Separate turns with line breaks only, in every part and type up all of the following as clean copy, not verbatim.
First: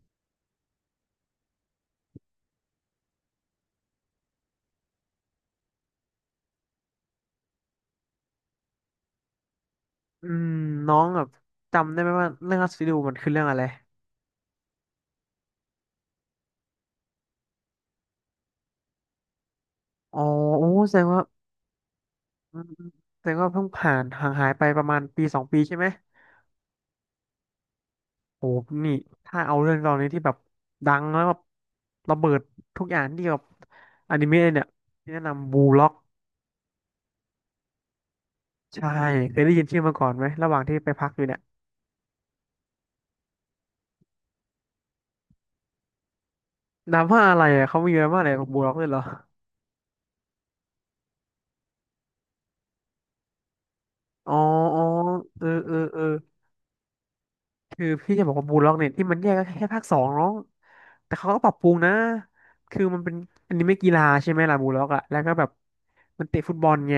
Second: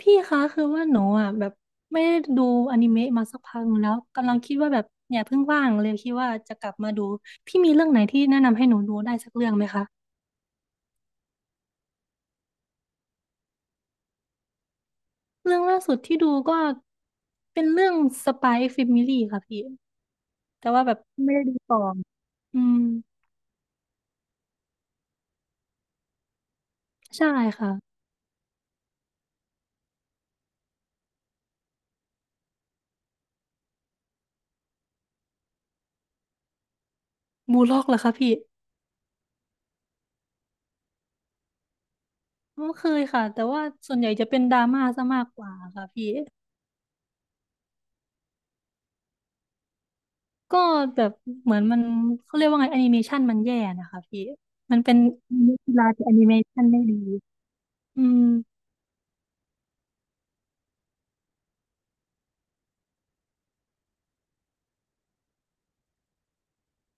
พี่คะคือว่าหนูอ่ะแบบไม่ได้ดูอนิเมะมาสักพักหนึงแล้วกำลังคิดว่าแบบเนี่ยเพิ่งว่างเลยคิดว่าจะกลับมาดูพี่มีเรื่องไหนที่แนะนำให้หนูดูได้สักเรื่องไหมคะ
อืมน้องแบบจำได้ไหมว่าเรื่องอัสซิดูมันคือเรื่องอะไร
เรื่องล่าสุดที่ดูก็เป็นเรื่องสป y ยแฟมิลี่ค่ะพี่
อ๋อโอ้
แต่ว่า
แส
แบบ
ดงว่าอื
อื
ม
ม
แสดงว่าเพิ่งผ่านห่างหายไปประมาณปีสองปีใช่ไหม
ใช่ค่ะ
โอ้นี่ถ้าเอาเรื่องตอนนี้ที่แบบดังแล้วแบบระเบิดทุกอย่างที่แบบอนิเมะเนี่ยที่แนะนำบูล็อก
บูลล็อกเหรอคะพี่
ใช่เคยได้ยินชื่อมาก่อนไหมระหว่างที่ไปพักอยู่เนี่ย
ไม่เคยค่ะแต่ว่าส่วนใหญ่จะเป็นดราม่าซะมากกว่าค่ะพี่
นามว่าอะไรอ่ะเขามีนามว่าอะไรบูล็อกด้วยเหรอ
ก็แบบเหมือนมันเขาเรียกว่าไงแอนิเมชันมันแย่นะคะพี่
อ๋อ
มั
อ๋
น
อ
เป็น
เออเอ
กี
อ
ฬา
เออ
ที่แอนิเมชันไม่ดี
คือ
อื
พี่จะ
ม
บอกว่าบูลล็อกเนี่ยที่มันแยกก็แค่ภาค 2น้องแต่เขาก็ปรับปรุงนะคือมันเป็นอันนี้ไม่กีฬาใช่ไหมล่ะบูลล็อกอะแล้วก็แบบมันเตะฟุตบอลไง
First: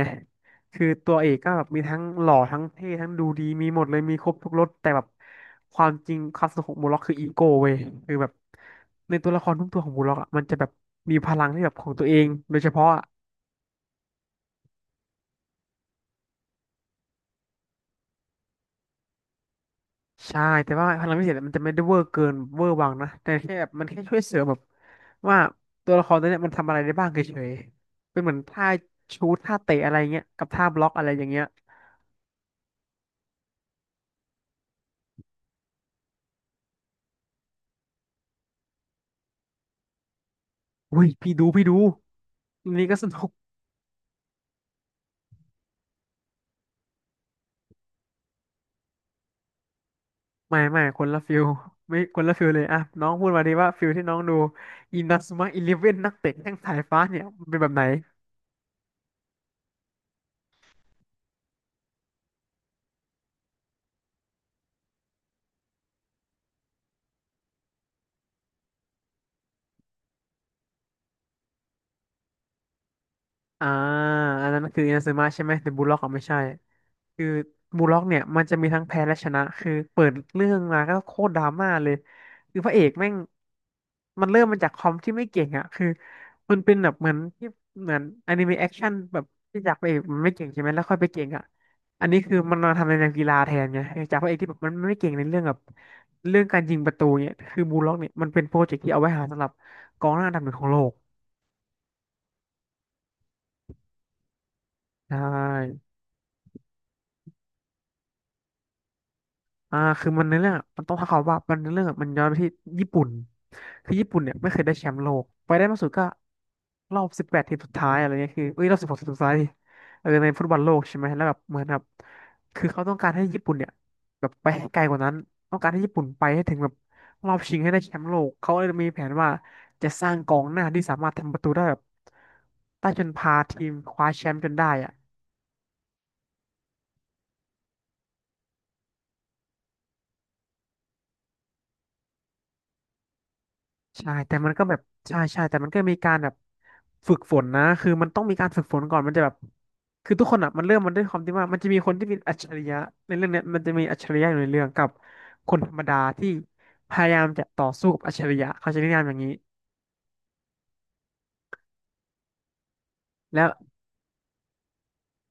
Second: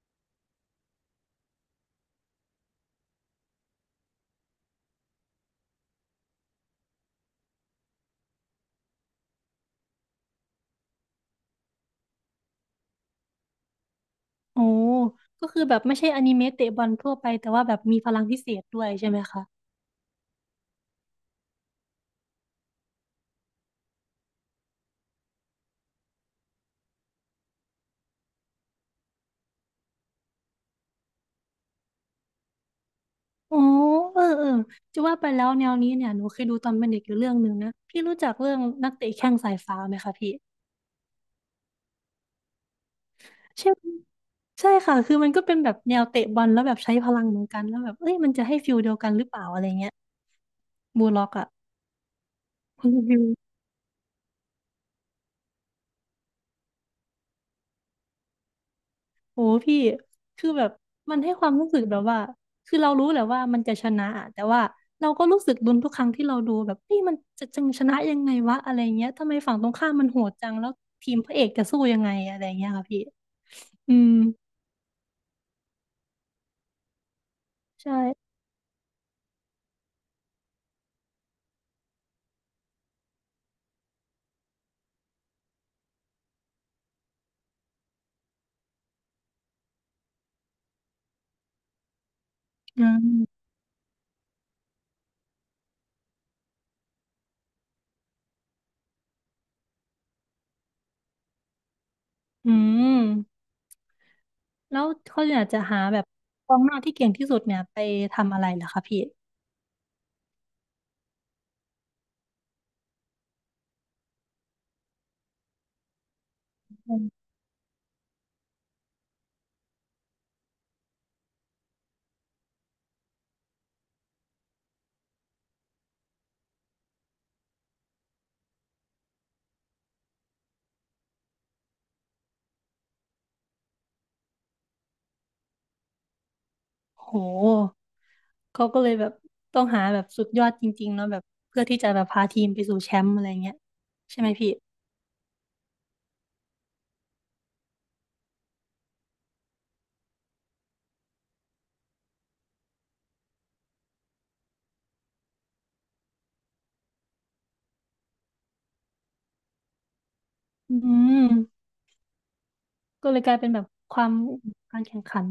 คือตัวเอกก็แบบมีทั้งหล่อทั้งเท่ทั้งดูดีมีหมดเลยมีครบทุกรสแต่แบบความจริงความสนุกของบูลล็อกคืออีโก้เว้ยคือแบบในตัวละครทุกตัวของบูลล็อกอะมันจะแบบมีพลังที่แบบของตัวเองโดยเฉพาะ
โอ้ก็คือแบบไม่ใช่อนิเมะเตะบอลทั่วไปแต่ว่าแบบมีพลังพิเศษด้วยใช่ไหมคะ
ใช่แต่ว่าพลังพิเศษมันจะไม่ได้เวอร์เกินเวอร์วังนะแต่แค่แบบมันแค่ช่วยเสริมแบบว่าตัวละครตัวเนี้ยมันทำอะไรได้บ้างเฉยๆเป็นเหมือนท่าชูตท่าเตะอะไรเงี้ยกับท่าบล็อกอะไรอย่างเงี้ย
โอ้เออเออจะว่าไปแล้วแนวนี้เนี่ยหนูเคยดูตอนเป็นเด็กอยู่เรื่องหนึ่งนะพี่รู้จักเรื่องนักเตะแข้งสายฟ้าไหมคะพี่
อุ้ยพี่ดูพี่ดูอันนี้ก็สนุก
ใช่ใช่ค่ะคือมันก็เป็นแบบแนวเตะบอลแล้วแบบใช้พลังเหมือนกันแล้วแบบเอ้ยมันจะให้ฟิลเดียวกันหรือเปล่าอะไรเงี้ย
ไม่ไม่ค
บู
น
ล
ละ
ล็อก
ฟิล
อะ
ไม่คนละฟิลเลยอ่ะ
คุณ
น้อง
ฟิล
พูดมาดีว่าฟิลที่น้องดูอินา u ุมะอีเลฟเว่นนักเตะแข้งสายฟ้าเนี่ยมันเป็นแบบไหน
โหพี่คือแบบมันให้ความรู้สึกแบบว่าคือเรารู้แหละว่ามันจะชนะอะแต่ว่าเราก็รู้สึกลุ้นทุกครั้งที่เราดูแบบนี่มันจะจังชนะยังไงวะอะไรเงี้ยทำไมฝั่งตรงข้ามมันโหดจังแล้วทีมพระเอกจะสู้ยังไงอะไรเงี้ยค่ะพี่
อ่า
อืม
อันนั้นมันคืออินาซึมะใช่ไหมแต่บูลล็อกอ่ะไม่ใช่คือบูลล็อกเนี่ย
ใช่
มันจะมีทั้งแพ้และชนะคือเปิดเรื่องมาก็โคตรดราม่าเลยคือพระเอกแม่งมันเริ่มมาจากคอมที่ไม่เก่งอ่ะคือมันเป็นแบบเหมือนที่เหมือนอนิเมะแอคชั่นแบบที่จากพระเอกมันไม่เก่งใช่ไหมแล้วค่อยไปเก่งอ่ะอันนี้คือมันมา
อื
ทำในแนวกีฬา
ม
แทนไงเออจากพระเอกที่แบบมันไม่เก่งในเรื่องแบบเรื่องการยิงประตูเนี่ยคือบูลล็อกเนี่ยมันเป็นโปรเจกต์ที่เอาไว้หาสำหรับกองหน้าอันดับ 1ของโลก
อืมแล้ว
ใช่
เขาอยากจะหาแบบกองหน้าที่เก่งที่สุดเนี่ยไปทำอะไรเหรอคะพี่
อ่าคือมันในเรื่องมันต้องท้าความว่ามันในเรื่องมันย้อนไปที่ญี่ปุ่นคือญี่ปุ่นเนี่ยไม่เคยได้แชมป์โลกไปได้มากสุดก็
อ
ร
ื
อบ
ม
18 ทีมสุดท้ายอะไรเงี้ยคือเอ้ยรอบ16 ทีมสุดท้ายดิเออในฟุตบอลโลกใช่ไหมแล้วแบบเหมือนแบบคือเขาต้องการให้ญี่ปุ่นเนี่ยแบบไปให้ไกลกว่านั้นต้องการให้ญี่ปุ่นไปให้ถึงแบบรอบชิงให้ได้แชมป์โลกเขาเลยมีแผนว่าจะสร้างกองหน้าที่สามารถทำประตูได้แบบได้จนพาทีมคว้าแชมป์จนได้อะ
โหเขาก็เลยแบบต้องหาแบบสุดยอดจริงๆเนาะแบบเพื่อที่จะแบบพาทีมไปสู่แชมป์อะไรเงี้ย
ใช่
ใช่ไหม
แต่
พี่
มันก็แบบใช่ใช่แต่มันก็มีการแบบฝึกฝนนะคือมันต้องมีการฝึกฝนก่อนมันจะแบบคือทุกคนอ่ะมันเริ่มมันด้วยความที่ว่ามันจะมีคนที่เป็นอัจฉริยะในเรื่องเนี้ยมันจะมีอัจฉริยะอยู่ในเรื่องกับคนธรรมดาที่พยายามจะต่อสู้กับอัจฉริยะเขาจะนิยามอย่างนี้
อืมก็เลยกลาย
แล้
เป็
ว
นแบบความการแข่งขัน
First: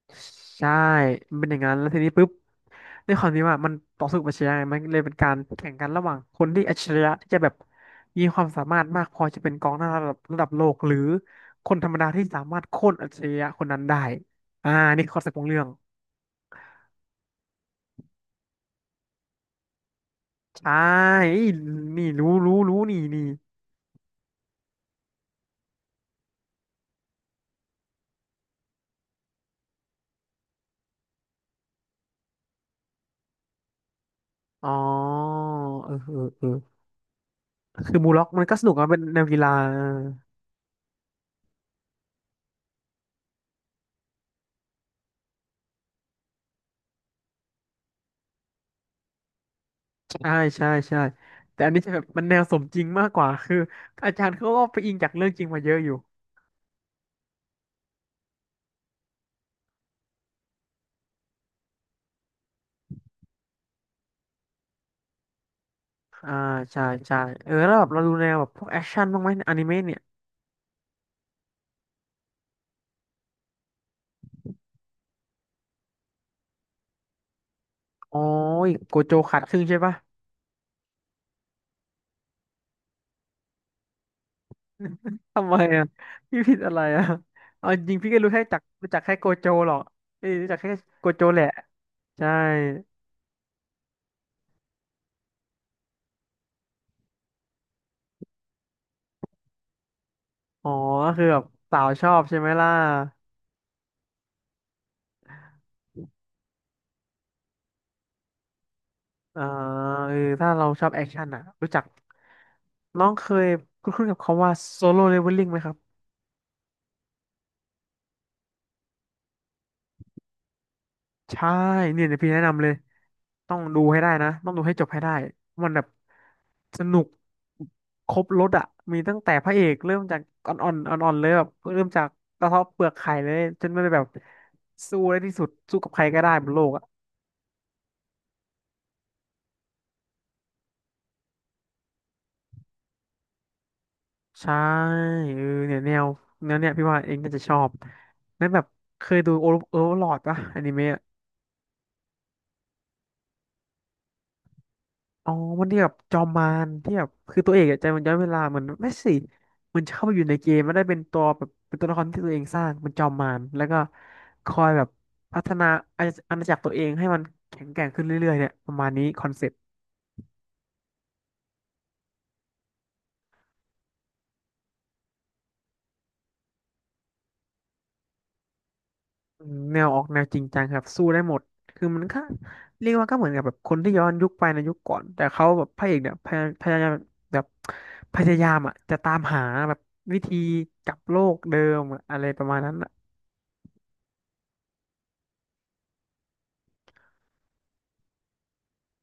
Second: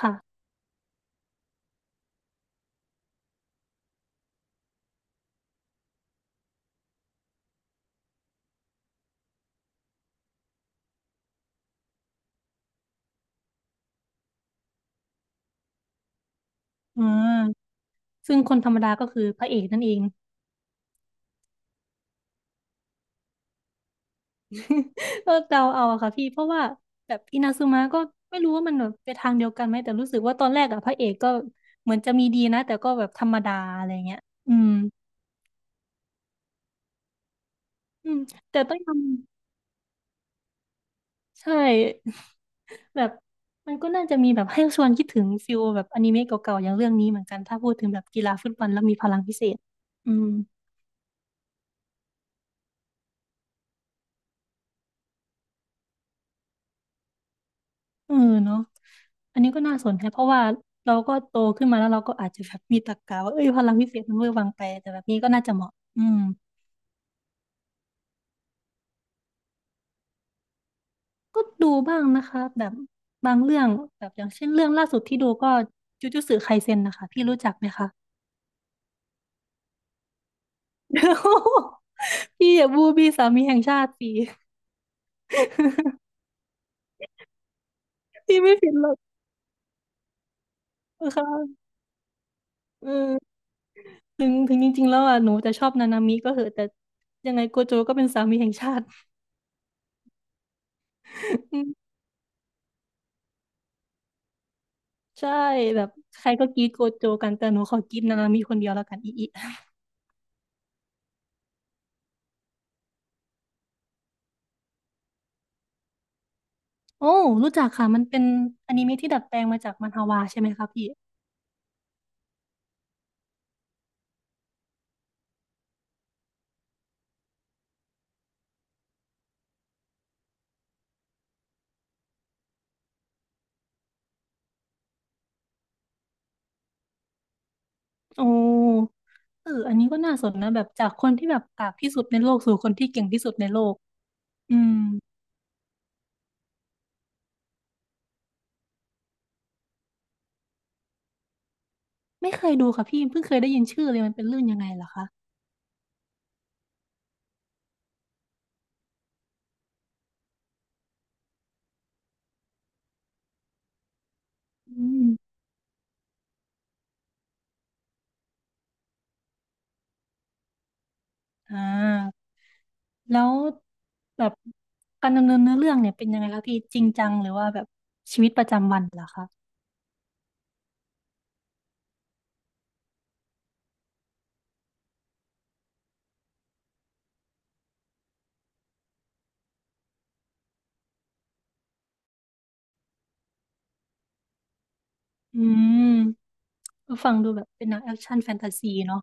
ค่ะ
ใช่มันเป็นอย่างนั้นแล้วทีนี้ปุ๊บด้วยความที่ว่ามันต่อสู้กับอัจฉริยะไงมันเลยเป็นการแข่งกันระหว่างคนที่อัจฉริยะที่จะแบบมีความสามารถมากพอจะเป็นกองหน้าระดับโลกหรือคนธรรมดาที่สามารถโค่นอัจฉริยะคนนั้นได้อ่านี่คอคอนเซ็ปต์ของเรื่อง
อ่าซึ่งคนธรรมดาก็คือพระเอกนั่นเอง
ใช่นี่รู้รู้รู้นี่นี่
ก็เดาเอาอะค่ะพี่เพราะว่าแบบอินาซึมะก็ไม่รู้ว่ามันแบบไปทางเดียวกันไหมแต่รู้สึกว่าตอนแรกอะพระเอกก็เหมือนจะมีดีนะแต่ก็แบบธรรมดาอะไรเงี้ยอื
อ๋
ม
อเออเออเออคือ
อื
มู
ม
ล็อกมันก็
แต่
สนุก
ต้อง
อะ
ยอ
มั
ม
นเป็นแนวกีฬาเออ
ใช่ แบบมันก็น่าจะมีแบบให้ชวนคิดถึงฟิลแบบอนิเมะเก่าๆอย่างเรื่องนี้เหมือนกันถ้าพูดถึงแบบกีฬาฟุตบอลแล้วมีพลังพิเศษอืม
ใช่ใช่ใช่แต่อันนี้จะแบบมันแนวสมจริงมากกว่าคืออาจารย์เขาก็ไปอิงจากเรื่องจริงมาเยอะอยู่
เออเนาะอันนี้ก็น่าสนใจเพราะว่าเราก็โตขึ้นมาแล้วเราก็อาจจะแบบมีตรรกะว่าเอ้ยพลังพิเศษมันเวอร์วังไปแต่แบบนี้ก็น่าจะเหมาะอืม
อ่าใช่ใช่เออแล้วแบบเราดูแนวแบบพวกแอคชั่นบ้างไหมอนิเมะเนี่ย
ก็ดูบ้างนะคะแบบบางเรื่องแบบอย่างเช่นเรื่องล่าสุดที่ดูก็จูจูตสึไคเซ็นนะคะพี่รู้จักไหมคะ
โอ้ยโกโจขาดครึ่งใช่ปะ
พี่อย่าบูบี้สามีแห่งชาติสิ
ทำไมอ่ะพี่ผิดอะไรอ่ะเอาจริงพี่ก็ รู้
พี่
แค่
ไม่
จัก
ผิดหร
รู้
อก
จักแค่โกโจหรอกเอ้ยรู้จักแค่โก
นะ
โจแหละ
คะ
ใช่
เออถึงถึงจริงๆแล้วอ่ะหนูจะชอบนานามิก็เหอะแต่ยังไงโกโจก็เป็นสามีแห่งชาติ
อ๋อก็คือแบบสาวชอบใช่ไหมล่ะ
ใช่แบบใครก็กรีดโกโจกันแต่หนูขอกรีดนานามิคนเดียวแล้วกันอีอี
อ่าเออถ้าเราชอบแอคชั่นอ่ะรู้จักน้องเคยคุ้นๆกับคำว่าโซโล l เลเวลลิ่งไหมครับ
โอ้รู้จักค่ะมันเป็นอนิเมะที่ดัดแปลงมาจากมันฮวาใช่ไหมคะพี่
ใช่เนี่ยเดี๋ยวพี่แนะนำเลยต้องดูให้ได้นะต้องดูให้จบให้ได้มันแบบสนุกครบรสอ่ะมีตั้งแต่พระเอกเริ่มจากอ่อนๆเลยแบบเริ่มจากกระเทาะเปลือกไข่เลยจนมันแบบสู้ได้ที่สุดสู้กับใครก็ได้บนโลกอ่ะ
โอ้เอออันนี้ก็น่าสนนะแบบจากคนที่แบบกากที่สุดในโลกสู่คนที่เก่งที่สุดในโลก
ใช่
อืม
เออเนี่ยแนวเนี่ยพี่ว่าเองน่าจะชอบแล้วแบบเคยดูโอเวอร์ลอดปะอนิเมะ
ไม่เคยดูค่ะพี่เพิ่งเคยได้ยินชื่อเลยมันเป็นเรื่องยังไงเหรอคะ
อ๋อมันที่แบบจอมมารที่แบบคือตัวเอกอะใจมันย้อนเวลาเหมือนไม่สิมันเข้าไปอยู่ในเกมมันได้เป็นตัวแบบเป็นตัวละครที่ตัวเองสร้างเป็นจอมมารแล้วก็คอยแบ
อื
บ
ม
พัฒนาอาณาจักรตัวเองให้มันแข็งแกร่งขึ้นเรื่อยๆเนี่ยประมาณนี้คอนเซ็ปต์
อ่าแล้วแบบการดำเนินเนื้อเรื่องเนี่ยเป็นยังไงคะพี่จริงจังหรือว่าแบบชีวิตประจำวันเหรอคะ
อืมแนวออกแนวจริงจังครับสู้ได้หมดคือมันก็เรียกว่าก็เหมือนกับแบบคนที่ย้อนยุคไปในยุคก่อนแต่เขาแบบพระเอกเนี่ยพยายามแบบพยายามอ่ะจะตามหาแบบวิธีกลับโลกเดิมอะอะไรประมาณนั้นอ่ะ
อืมก็ฟังดูแบบเป็นหนังแอคชั่นแฟนตาซีเนาะ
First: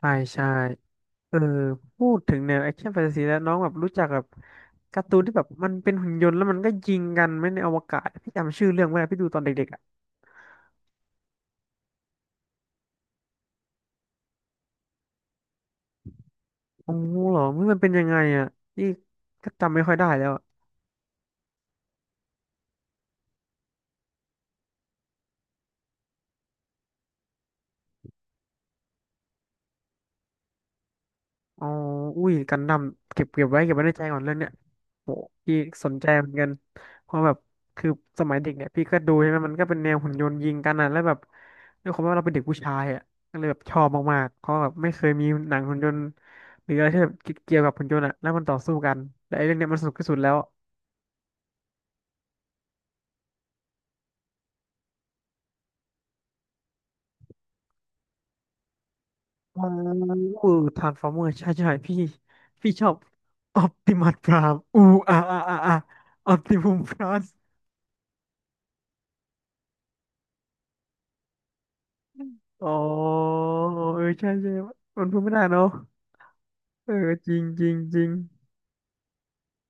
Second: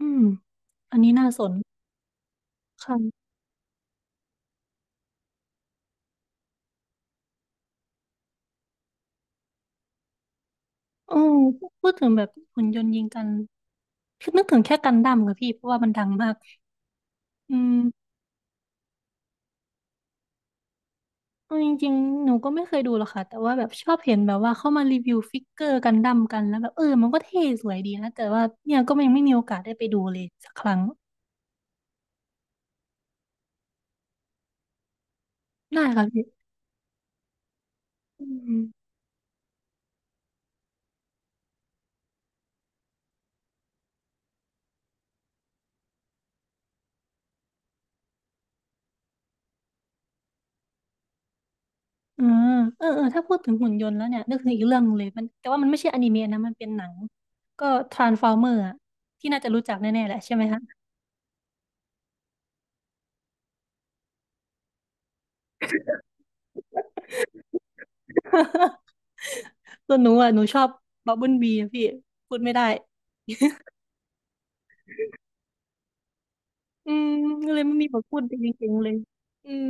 อื
่
ม
ใช่
อันนี้น่า
เออ
สน
พูดถึงแนวแอคชั่นแฟนตาซี
ค่ะ
แล้วน้องแบบรู้จักแบบการ์ตูนที่แบบมันเป็นหุ่นยนต์แล้วมันก็ยิงกันไหม่ในอวกาศพี่จำชื่อเรื่องไม่ได้พี่ดูตอนเด็กๆอ่ะ
โอืมพูดถึงแบบหุ่นยนต์ยิงกันคือนึกถึงแค่กันดั้มค่ะพี่เพราะว่ามันดังมาก
โอ้โหเหรอ
อื
มั
ม
นเป็นยังไงอ่ะพี่ก็จำไม่ค่อยได้แล้ว
เอาจริงๆ หนูก็ไม่เคยดูหรอกค่ะ แต่ว่าแบบชอบเห็นแบบว่าเข้ามารีวิวฟิกเกอร์กันดั้มกัน แล้วแบบเออมันก็เท่สวยดีนะ แต่ว่าเนี่ยก็ยังไม่มีโอกาสได้ไปดูเลยสักครั้ง
อ๋ออุ้ยกันดั้มเก็บไว้ในใจก่อนเรื่องเนี้ยโหพี่
ได้
สน
ค่ะ
ใจ
พี่
เหมือนกันเพราะแบบคือส
อื
มัยเด็ก
ม
เนี่ยพี่ก็ดูใช่ไหมมันก็เป็นแนวหุ่นยนต์ยิงกันอ่ะแล้วแบบด้วยความว่าเราเป็นเด็กผู้ชายอ่ะก็เลยแบบชอบมากๆเพราะแบบไม่เคยมีหนังหุ่นยนต์หรืออะไรที่แบบเกี่ยวกับหุ่นยนต์อ่ะแล้วมันต่อสู้กันแต่ไอ้เรื่องเนี้ยมันสนุกที่สุดแล้ว
เออเออเออถ้าพูดถึงหุ่นยนต์แล้วเนี่ยนึกถึงอีกเรื่องหนึ่งเลยมันแต่ว่ามันไม่ใช่อนิเมะนะมันเป็นหนังก็ทรานส์ฟอร์เมอร์อะที่น่าจะ
อ๋อ
รู้จักแน่ๆแหละใช่ไหม
เอู
คะ
ทรานส์ฟอร์เมอร์ใช่ใช่พี่พี่ชอบออปติมัสพรามอูอาออปติมัสพราม
ส่วนหนูอ่ะหนูชอบบับเบิลบีอะพี่พูดไม่ได้
อ๋อเออใช่ใช่มันพูดไม่ได้เนาะเอ
อื
อ
ม
จริง
ก็เล
จ
ย
ริง
ไม่มีบ
จ
ท
ริง
พูดเก่งๆเลยอืม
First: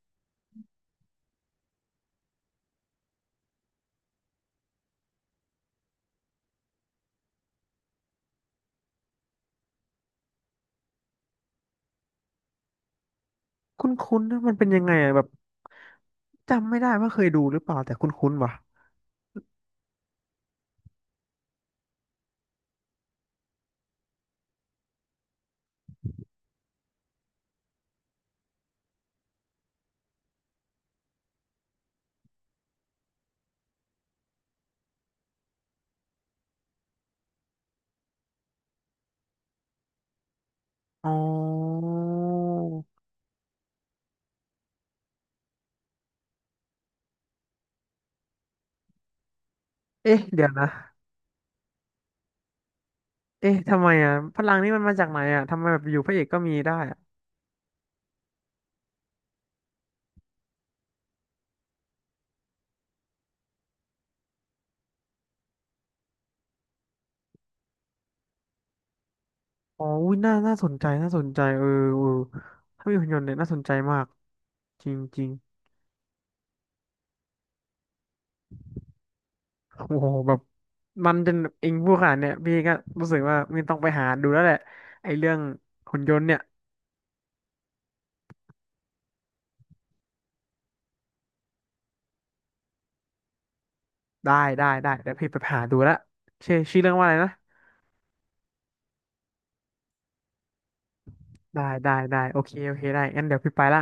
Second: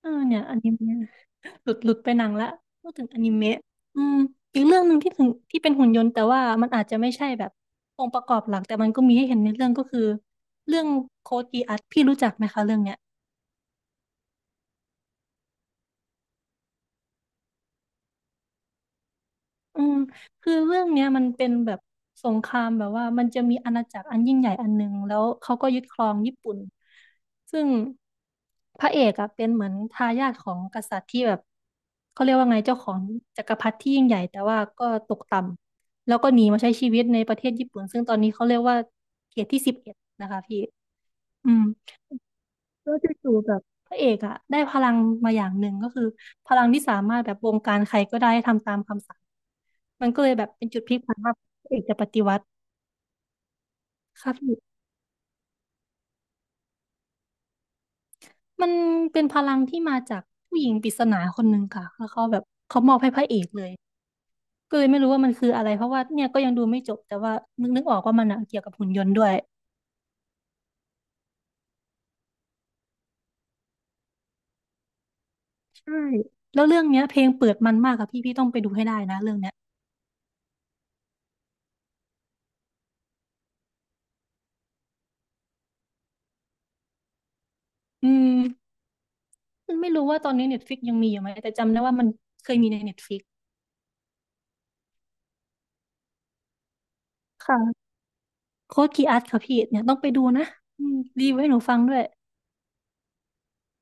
เออเนี่ยอนิเมะหลุดหลุดไปหนังละพูดถึงอนิเมะอืมอีกเรื่องหนึ่งที่ถึงที่เป็นหุ่นยนต์แต่ว่ามันอาจจะไม่ใช่แบบองค์ประกอบหลักแต่มันก็มีให้เห็นในเรื่องก็คือเรื่องโคดกีอัสพี่รู้จักไหมคะเรื่องเนี้ย
คุ้นๆนนะมันเป็นยังไงอะแบบจำไม่ได้ว่าเคยดูหรือเปล่าแต่คุ้นๆว่ะ
อืมคือเรื่องเนี้ยมันเป็นแบบสงครามแบบว่ามันจะมีอาณาจักรอันยิ่งใหญ่อันหนึ่งแล้วเขาก็ยึดครองญี่ปุ่นซึ่งพระเอกอะเป็นเหมือนทายาทของกษัตริย์ที่แบบเขาเรียกว่าไงเจ้าของจักรพรรดิที่ยิ่งใหญ่แต่ว่าก็ตกต่ำแล้วก็หนีมาใช้ชีวิตในประเทศญี่ปุ่นซึ่งตอนนี้เขาเรียกว่าเขตที่11นะคะพี่
อ๋อ
อืมแล้วจู่ๆแบบพระเอกอะได้พลังมาอย่างหนึ่งก็คือพลังที่สามารถแบบบงการใครก็ได้ให้ทำตามคำสั่ง มัน
เอ๊ะ
ก็เลยแบ
เดี๋ย
บ
ว
เป็
นะ
นจุดพลิกผันว่าพระเอกจะปฏิวัติ
เอ๊ะทำไมอ่ะ
ค่ะ
พลังนี่
พี่
มันมาจากไหนอ่ะทำไมแบบอยู่พระเอกก็มีได้อะ
มันเป็นพลังที่มาจากผู้หญิงปริศนาคนหนึ่งค่ะแล้วเขาแบบเขามอบให้พระเอกเลยก็เลยไม่รู้ว่ามันคืออะไรเพราะว่าเนี่ยก็ยังดูไม่จบแต่ว่านึกนึกออกว่ามันอะเกี่ยวกับหุ่นยนต์ด้วย
อ๋ออุ้ยน่าสนใจน่าสนใจเออเออถ้ามีหุ่นยนต์เนี่ยน่าสนใจมากจริงจริง
ใช่แล้วเรื่องเนี้ยเพลงเปิดมันมากค่ะพี่พี่ต้องไปดูให้ได้นะเรื่องเนี้ย
โอ้โหแบบมันจนเองผู้ขนาดเนี่ยพี่ก็รู้สึกว่ามันต้องไปหาดูแล้วแหละไอ้เรื่องหุ่นยนต์เนี่ย
อืมไม่รู้ว่าตอนนี้เน็ตฟิกยังมีอยู่ไหมแต่จำได้ว่ามันเคยมีในเน็ตฟิก
ได้ได้เดี๋ยวพี่ไปหาดูละชื่อเรื่องว่าอะไรนะ
ค่ะโค้ดคีอัสค่ะพี่เนี่ยต้องไปดูนะอืมรีวิวให้หนูฟังด้วย
ได้โอเคโอเคได้งั้นเดี๋ยวพี่ไปละ